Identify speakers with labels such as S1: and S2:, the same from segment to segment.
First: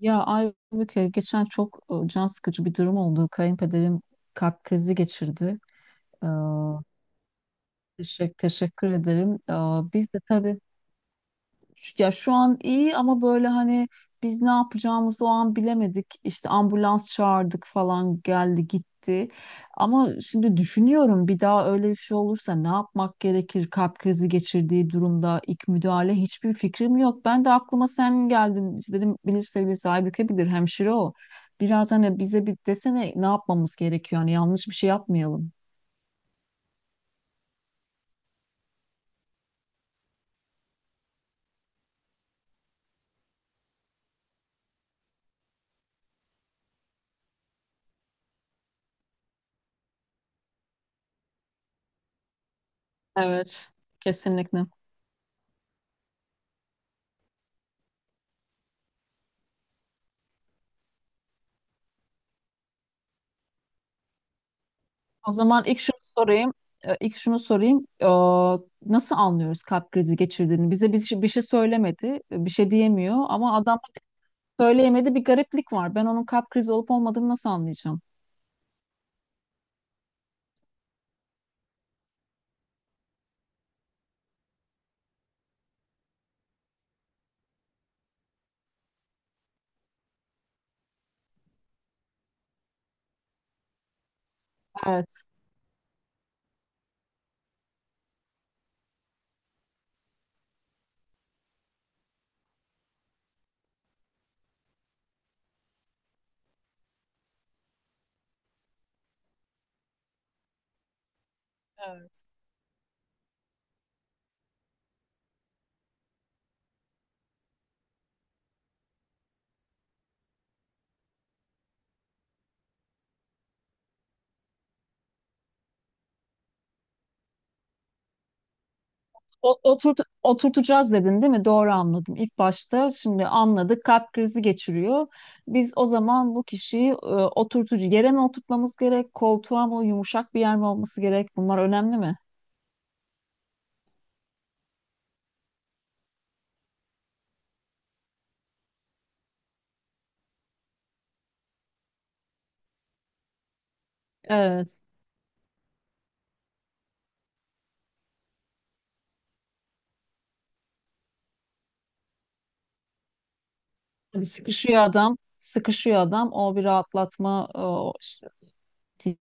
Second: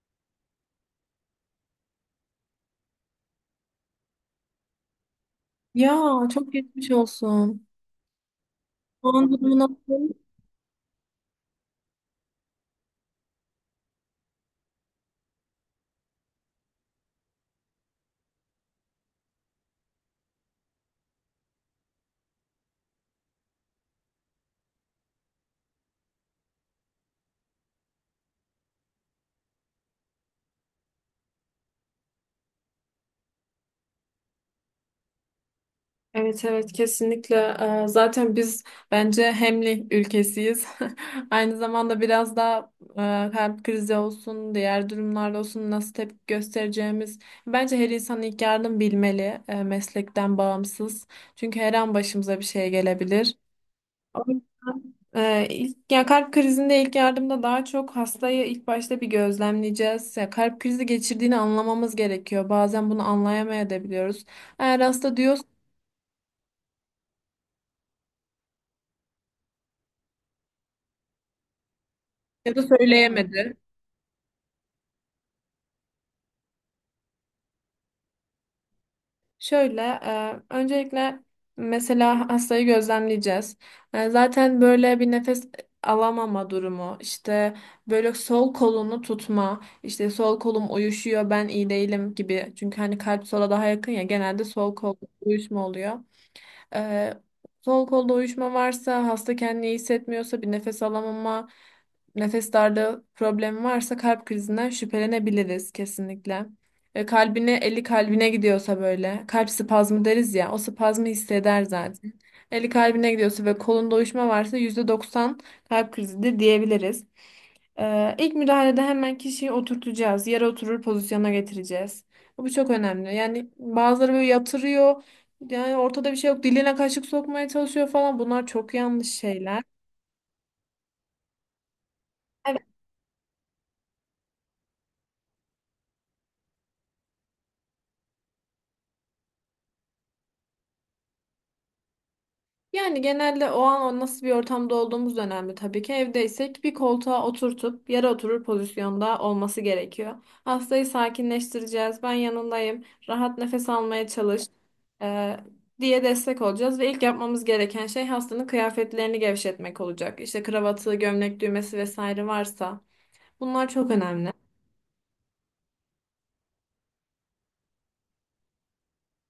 S1: Ya Aybüke geçen çok can sıkıcı bir durum oldu. Kayınpederim kalp krizi geçirdi.
S2: Ya,
S1: Ee,
S2: çok geçmiş olsun.
S1: teşekkür
S2: Şu an
S1: ederim.
S2: durumu nasıl?
S1: Biz de tabii ya şu an iyi ama böyle hani biz ne yapacağımızı o an bilemedik. İşte ambulans çağırdık falan, geldi gitti. Ama şimdi düşünüyorum, bir daha öyle bir şey olursa ne yapmak gerekir? Kalp krizi geçirdiği durumda ilk müdahale, hiçbir fikrim yok. Ben de aklıma sen geldin. İşte dedim, bilirse bilir Aybüke, bilir, hemşire o. Biraz hani bize bir desene, ne yapmamız gerekiyor? Hani yanlış bir şey yapmayalım.
S2: Evet, evet, kesinlikle. Zaten biz bence hemli ülkesiyiz. Aynı zamanda biraz daha kalp krizi olsun, diğer durumlarda olsun nasıl tepki göstereceğimiz. Bence her insan ilk yardım bilmeli, meslekten bağımsız. Çünkü her an başımıza bir şey gelebilir.
S1: Evet.
S2: O
S1: Kesinlikle.
S2: yüzden, ya kalp krizinde ilk yardımda daha çok hastayı ilk başta bir gözlemleyeceğiz. Ya kalp krizi geçirdiğini anlamamız gerekiyor. Bazen bunu anlayamayabiliyoruz. Eğer hasta
S1: O
S2: diyorsa
S1: zaman ilk şunu sorayım. İlk şunu sorayım. Nasıl anlıyoruz kalp krizi geçirdiğini? Bize bir şey, bir şey söylemedi, bir
S2: ya da
S1: şey diyemiyor
S2: söyleyemedi.
S1: ama adam söyleyemedi, bir gariplik var. Ben onun kalp krizi olup olmadığını nasıl anlayacağım?
S2: Şöyle, öncelikle mesela hastayı gözlemleyeceğiz. Zaten böyle bir nefes alamama durumu, işte böyle sol kolunu tutma, işte sol kolum uyuşuyor, ben iyi değilim gibi. Çünkü hani kalp sola daha yakın ya, genelde sol kol
S1: Evet.
S2: uyuşma oluyor. Ee, Sol kolda uyuşma varsa, hasta kendini iyi hissetmiyorsa, bir nefes alamama, nefes darlığı problemi varsa kalp krizinden şüphelenebiliriz kesinlikle. Kalbine, eli kalbine gidiyorsa böyle, kalp spazmı deriz ya, o spazmı hisseder zaten.
S1: Evet.
S2: Eli kalbine gidiyorsa ve kolunda uyuşma varsa %90 kalp krizidir diyebiliriz. İlk müdahalede hemen kişiyi oturtacağız. Yere oturur pozisyona getireceğiz. Bu çok önemli. Yani bazıları böyle yatırıyor. Yani ortada bir şey yok. Diline kaşık sokmaya çalışıyor falan. Bunlar çok yanlış şeyler.
S1: Oturt, oturtacağız dedin değil mi? Doğru anladım. İlk
S2: Evet.
S1: başta şimdi anladık, kalp krizi geçiriyor. Biz o zaman bu kişiyi oturtucu, yere mi oturtmamız gerek? Koltuğa mı, yumuşak bir yer mi olması gerek? Bunlar önemli mi?
S2: Yani genelde o an o nasıl bir ortamda olduğumuz da önemli tabii ki. Evdeysek bir koltuğa oturtup yere oturur pozisyonda olması gerekiyor. Hastayı sakinleştireceğiz. Ben yanındayım. Rahat nefes almaya çalış.
S1: Evet.
S2: e, diye destek olacağız ve ilk yapmamız gereken şey hastanın kıyafetlerini gevşetmek olacak. İşte kravatı, gömlek düğmesi vesaire varsa bunlar çok
S1: Tabii
S2: önemli.
S1: sıkışıyor adam, sıkışıyor adam. O bir rahatlatma, o işte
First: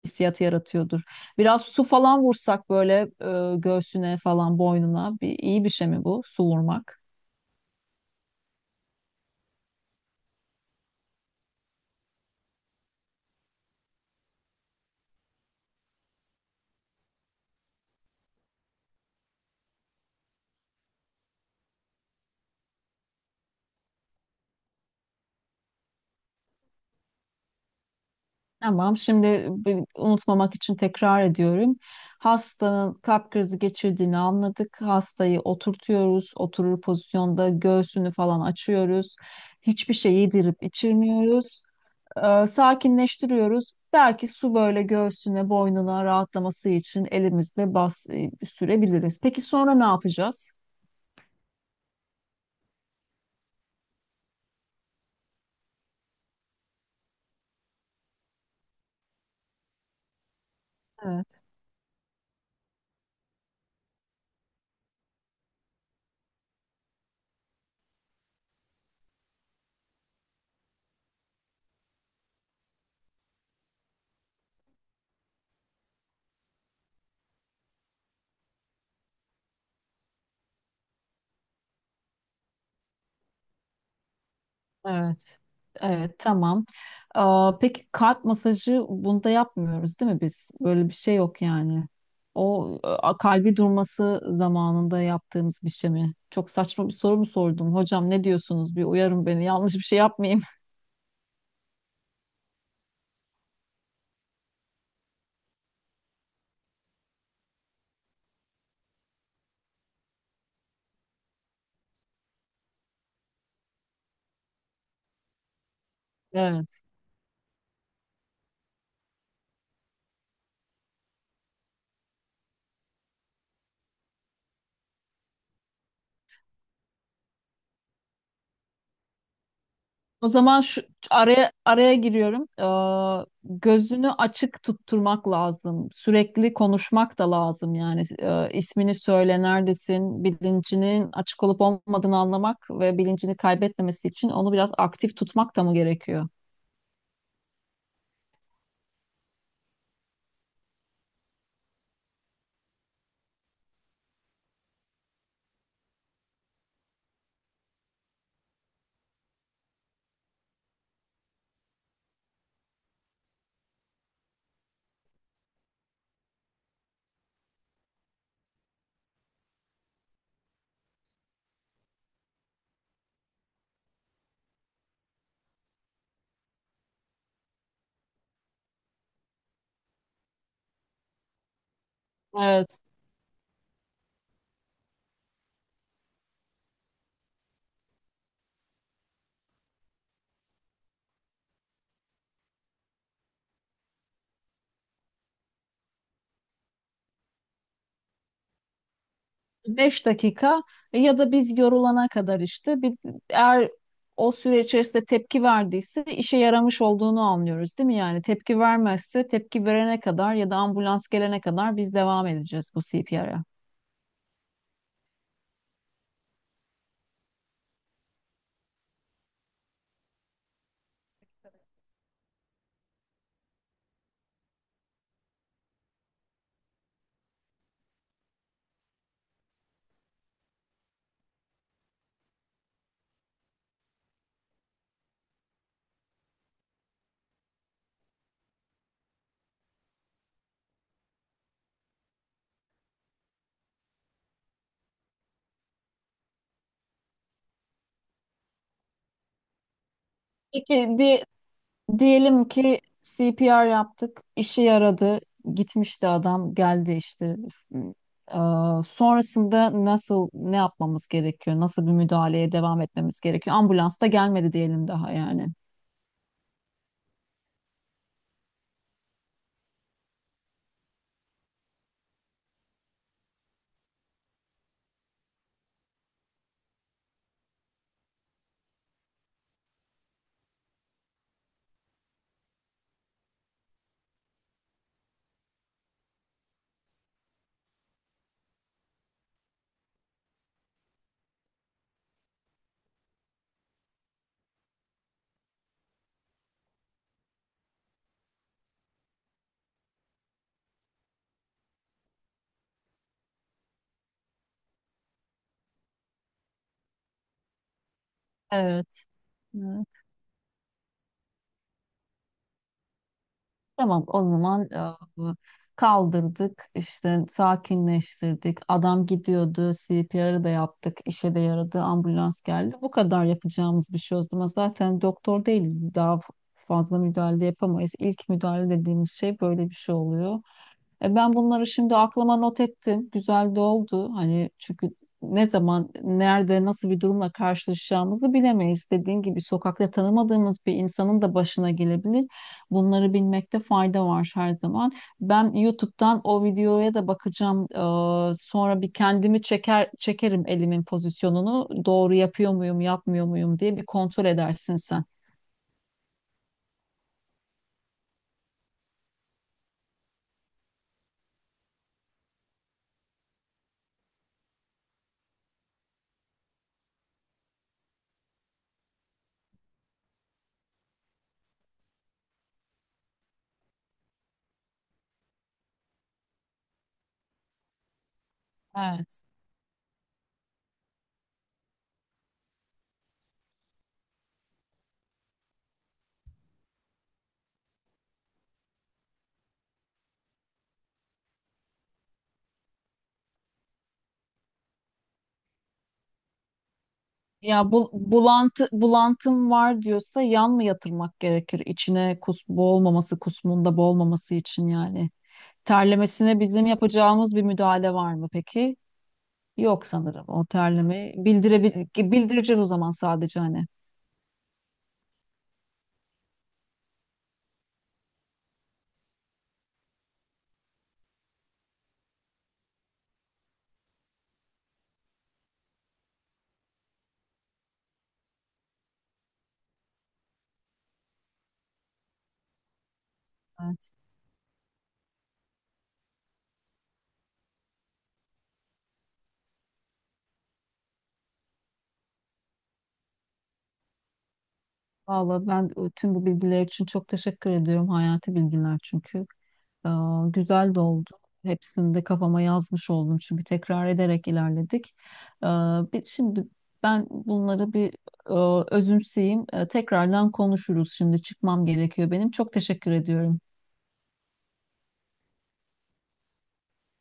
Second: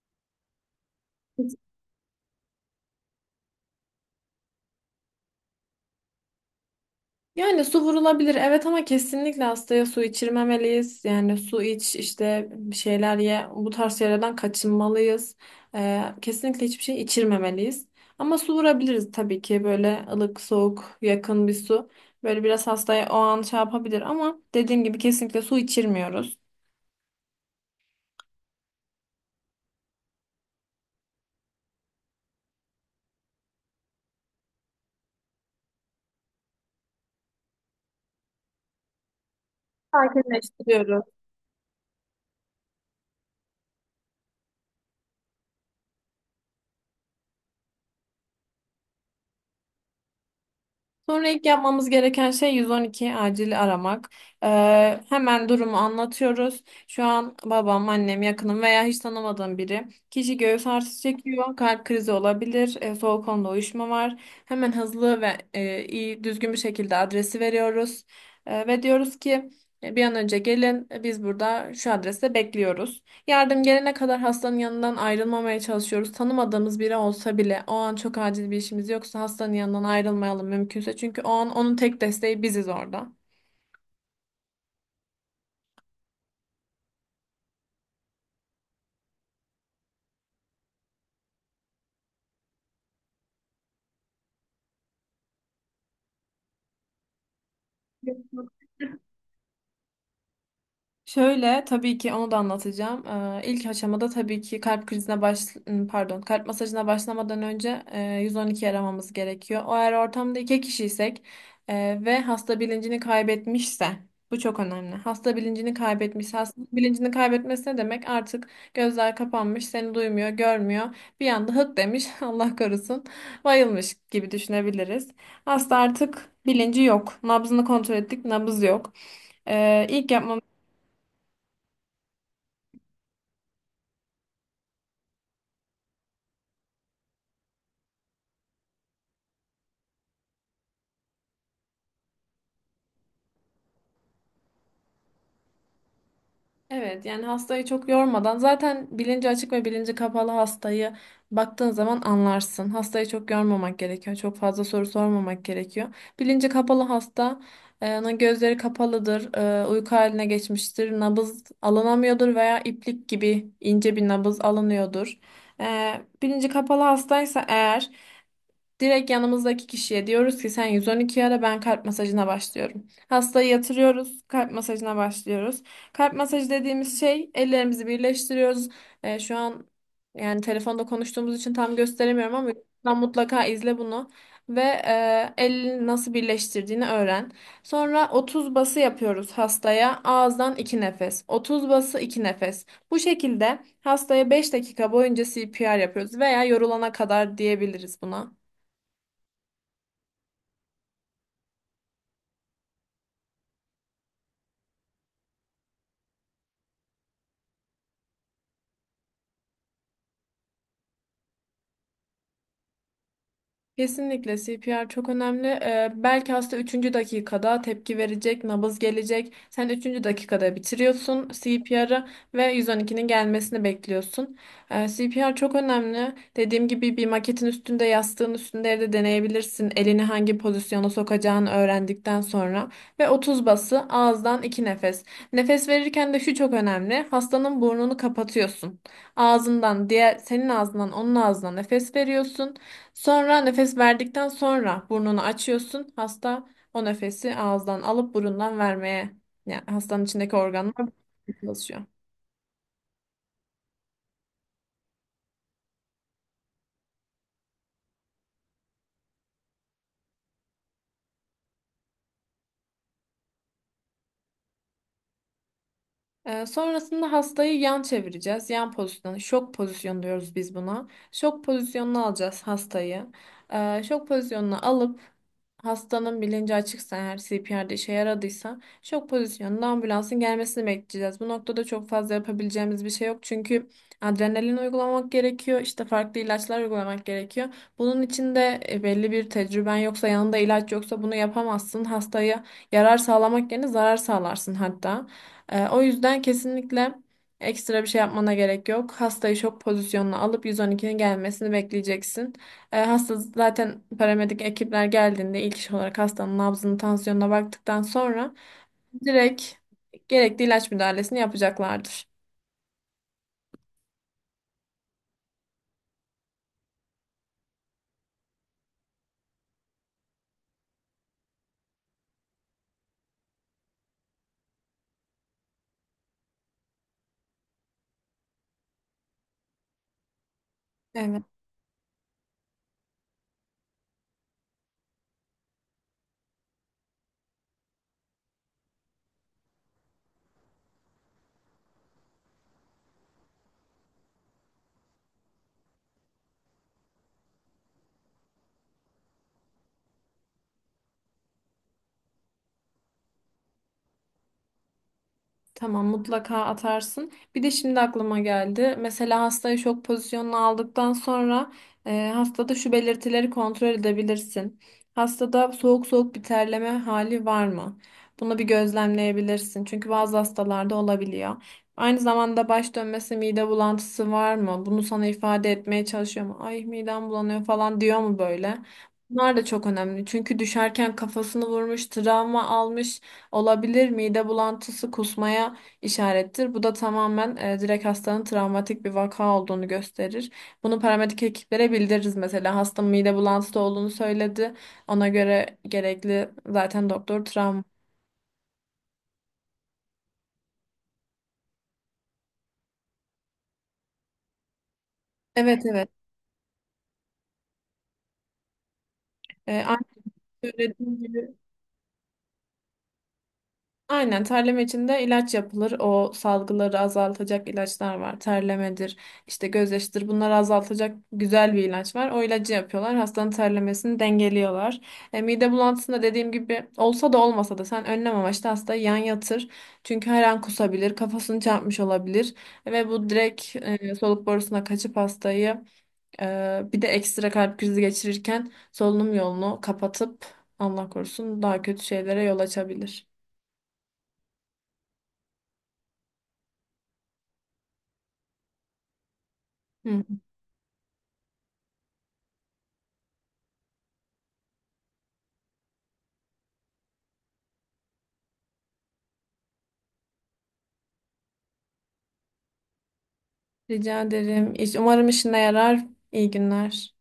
S1: hissiyatı yaratıyordur. Biraz su falan vursak böyle göğsüne falan, boynuna, bir, iyi bir şey mi bu su vurmak?
S2: Yani su vurulabilir, evet, ama kesinlikle hastaya su içirmemeliyiz. Yani su iç, işte bir şeyler ye, bu tarz şeylerden kaçınmalıyız. Kesinlikle hiçbir şey içirmemeliyiz. Ama su vurabiliriz tabii ki, böyle ılık soğuk yakın bir su. Böyle biraz hastaya o an şey yapabilir ama dediğim gibi kesinlikle su içirmiyoruz.
S1: Tamam. Şimdi unutmamak için tekrar ediyorum. Hastanın kalp krizi geçirdiğini anladık. Hastayı oturtuyoruz. Oturur pozisyonda göğsünü falan açıyoruz. Hiçbir şey yedirip
S2: Sakinleştiriyoruz.
S1: içirmiyoruz. Sakinleştiriyoruz. Belki su böyle göğsüne, boynuna, rahatlaması için elimizle bas, sürebiliriz. Peki sonra ne yapacağız?
S2: Sonra ilk yapmamız gereken şey 112 acil aramak. Hemen durumu anlatıyoruz. Şu an babam, annem, yakınım veya hiç tanımadığım biri. Kişi göğüs ağrısı
S1: Evet,
S2: çekiyor, kalp krizi olabilir, soğuk onda uyuşma var. Hemen hızlı ve iyi, düzgün bir şekilde adresi veriyoruz. Ve diyoruz ki bir an önce gelin, biz burada şu adreste bekliyoruz. Yardım gelene kadar hastanın yanından ayrılmamaya çalışıyoruz. Tanımadığımız biri olsa bile o an çok acil bir işimiz yoksa hastanın yanından ayrılmayalım mümkünse. Çünkü o an onun tek desteği biziz orada.
S1: evet. Evet, tamam. Peki kalp masajı bunda yapmıyoruz değil mi biz? Böyle bir şey yok yani. O kalbi durması zamanında yaptığımız bir şey mi? Çok saçma bir soru mu sordum? Hocam ne diyorsunuz? Bir uyarın beni. Yanlış bir şey yapmayayım.
S2: Şöyle, tabii ki onu da anlatacağım. İlk aşamada tabii ki kalp krizine baş ım, pardon kalp masajına başlamadan önce 112 aramamız gerekiyor. O, eğer ortamda iki kişiysek ve hasta bilincini kaybetmişse bu çok önemli. Hasta bilincini kaybetmişse, hasta bilincini kaybetmesi ne demek? Artık gözler kapanmış, seni duymuyor, görmüyor. Bir anda hık demiş, Allah korusun, bayılmış gibi düşünebiliriz. Hasta artık bilinci yok. Nabzını kontrol ettik, nabız yok. İlk
S1: O
S2: yapmamız
S1: zaman şu araya araya giriyorum. Gözünü açık tutturmak lazım. Sürekli konuşmak da lazım yani. İsmini söyle, neredesin, bilincinin açık olup olmadığını anlamak ve bilincini kaybetmemesi için onu biraz aktif tutmak da mı gerekiyor?
S2: Evet, yani hastayı çok yormadan zaten bilinci açık ve bilinci kapalı hastayı baktığın zaman anlarsın. Hastayı çok yormamak gerekiyor. Çok fazla soru sormamak gerekiyor. Bilinci kapalı hasta, onun gözleri kapalıdır, uyku haline geçmiştir, nabız alınamıyordur veya iplik gibi ince bir nabız alınıyordur. E, Bilinci kapalı hastaysa eğer, direkt yanımızdaki kişiye diyoruz ki sen 112 ara, ben kalp masajına başlıyorum. Hastayı yatırıyoruz, kalp masajına başlıyoruz. Kalp masajı dediğimiz şey, ellerimizi birleştiriyoruz. Şu an yani telefonda konuştuğumuz için tam gösteremiyorum ama
S1: Evet.
S2: YouTube'dan mutlaka izle bunu ve elini nasıl birleştirdiğini öğren. Sonra 30 bası yapıyoruz hastaya. Ağızdan 2 nefes. 30 bası, 2 nefes. Bu şekilde hastaya 5 dakika boyunca CPR yapıyoruz veya yorulana kadar diyebiliriz buna.
S1: 5 dakika ya da biz yorulana kadar, işte bir, eğer o süre içerisinde tepki verdiyse işe yaramış olduğunu anlıyoruz değil mi? Yani tepki vermezse, tepki verene kadar ya da ambulans gelene kadar biz devam edeceğiz bu CPR'a.
S2: Kesinlikle CPR çok önemli. Belki hasta üçüncü dakikada tepki verecek, nabız gelecek. Sen üçüncü dakikada bitiriyorsun CPR'ı ve 112'nin gelmesini bekliyorsun. CPR çok önemli. Dediğim gibi bir maketin üstünde, yastığın üstünde evde deneyebilirsin. Elini hangi pozisyona sokacağını öğrendikten sonra. Ve 30 bası, ağızdan 2 nefes. Nefes verirken de şu çok önemli. Hastanın burnunu kapatıyorsun. Ağzından, diğer senin ağzından, onun ağzına nefes veriyorsun. Sonra nefes verdikten sonra burnunu açıyorsun. Hasta o nefesi ağızdan alıp burundan vermeye, yani hastanın içindeki organlar
S1: Peki
S2: böyle çalışıyor.
S1: diyelim ki CPR yaptık, işe yaradı, gitmişti adam, geldi işte. Sonrasında nasıl, ne yapmamız gerekiyor? Nasıl bir müdahaleye devam etmemiz gerekiyor? Ambulans da gelmedi diyelim daha, yani.
S2: Sonrasında hastayı yan çevireceğiz. Yan pozisyonu, şok pozisyonu diyoruz biz buna. Şok pozisyonuna alacağız hastayı. Şok pozisyonuna alıp hastanın bilinci açıksa eğer, CPR'de işe yaradıysa, şok pozisyonunda ambulansın gelmesini bekleyeceğiz. Bu noktada çok fazla yapabileceğimiz bir şey yok. Çünkü adrenalin uygulamak gerekiyor. İşte farklı ilaçlar uygulamak gerekiyor. Bunun için de belli bir tecrüben yoksa, yanında ilaç yoksa bunu yapamazsın. Hastaya yarar sağlamak yerine zarar sağlarsın hatta. O yüzden kesinlikle ekstra bir şey yapmana gerek yok. Hastayı şok pozisyonuna alıp 112'nin gelmesini bekleyeceksin. Hasta zaten paramedik ekipler geldiğinde ilk iş olarak hastanın nabzını, tansiyonuna baktıktan sonra
S1: Evet.
S2: direkt gerekli ilaç müdahalesini yapacaklardır.
S1: Tamam, o zaman kaldırdık işte, sakinleştirdik, adam gidiyordu, CPR'ı da yaptık, işe de yaradı, ambulans geldi. Bu kadar yapacağımız bir şey o zaman, zaten doktor değiliz, daha fazla müdahale yapamayız. İlk müdahale dediğimiz şey böyle bir şey oluyor.
S2: Evet.
S1: Ben bunları şimdi aklıma not ettim. Güzel de oldu. Hani çünkü ne zaman, nerede, nasıl bir durumla karşılaşacağımızı bilemeyiz. Dediğin gibi sokakta tanımadığımız bir insanın da başına gelebilir. Bunları bilmekte fayda var her zaman. Ben YouTube'dan o videoya da bakacağım. Sonra bir kendimi çeker çekerim elimin pozisyonunu. Doğru yapıyor muyum, yapmıyor muyum diye bir kontrol edersin sen.
S2: Tamam, mutlaka atarsın. Bir de şimdi aklıma geldi. Mesela hastayı şok pozisyonuna aldıktan sonra hastada şu belirtileri kontrol edebilirsin. Hastada soğuk soğuk bir terleme hali var mı? Bunu bir gözlemleyebilirsin. Çünkü bazı hastalarda olabiliyor. Aynı zamanda baş dönmesi, mide bulantısı var mı? Bunu sana ifade etmeye çalışıyor mu? Ay, midem bulanıyor falan diyor mu böyle?
S1: Evet.
S2: Bunlar da çok önemli. Çünkü düşerken kafasını vurmuş, travma almış. Olabilir, mide bulantısı kusmaya işarettir. Bu da tamamen direkt hastanın travmatik bir vaka olduğunu gösterir. Bunu paramedik ekiplere bildiririz mesela. Hasta mide bulantısı olduğunu söyledi. Ona göre gerekli, zaten doktor travma.
S1: Ya bu, bulantı, bulantım var diyorsa yan mı yatırmak gerekir? İçine kus, boğulmaması, kusmunda boğulmaması için yani.
S2: Evet, evet.
S1: Terlemesine bizim yapacağımız bir müdahale var mı peki?
S2: E, aynı
S1: Yok sanırım. O
S2: söylediğim
S1: terlemeyi
S2: gibi
S1: bildireceğiz o zaman, sadece hani.
S2: Aynen, terleme için de ilaç yapılır. O salgıları azaltacak ilaçlar var. Terlemedir, işte gözyaşıdır. Bunları azaltacak güzel bir ilaç var. O ilacı yapıyorlar. Hastanın terlemesini dengeliyorlar. Mide bulantısında dediğim gibi olsa da olmasa da sen önlem amaçlı hastayı yan yatır. Çünkü her an kusabilir, kafasını çarpmış olabilir ve bu direkt
S1: Evet.
S2: soluk borusuna kaçıp hastayı, bir de ekstra kalp krizi geçirirken solunum yolunu kapatıp Allah korusun daha kötü şeylere yol açabilir.
S1: Valla ben tüm bu bilgiler için çok teşekkür ediyorum. Hayati bilgiler çünkü. Ee, Güzel de oldu. Hepsini de kafama yazmış oldum çünkü tekrar ederek ilerledik. Ee, Şimdi ben bunları bir özümseyeyim. Tekrardan konuşuruz. Şimdi çıkmam gerekiyor benim. Çok teşekkür ediyorum.
S2: Rica ederim. Umarım işine yarar. İyi günler.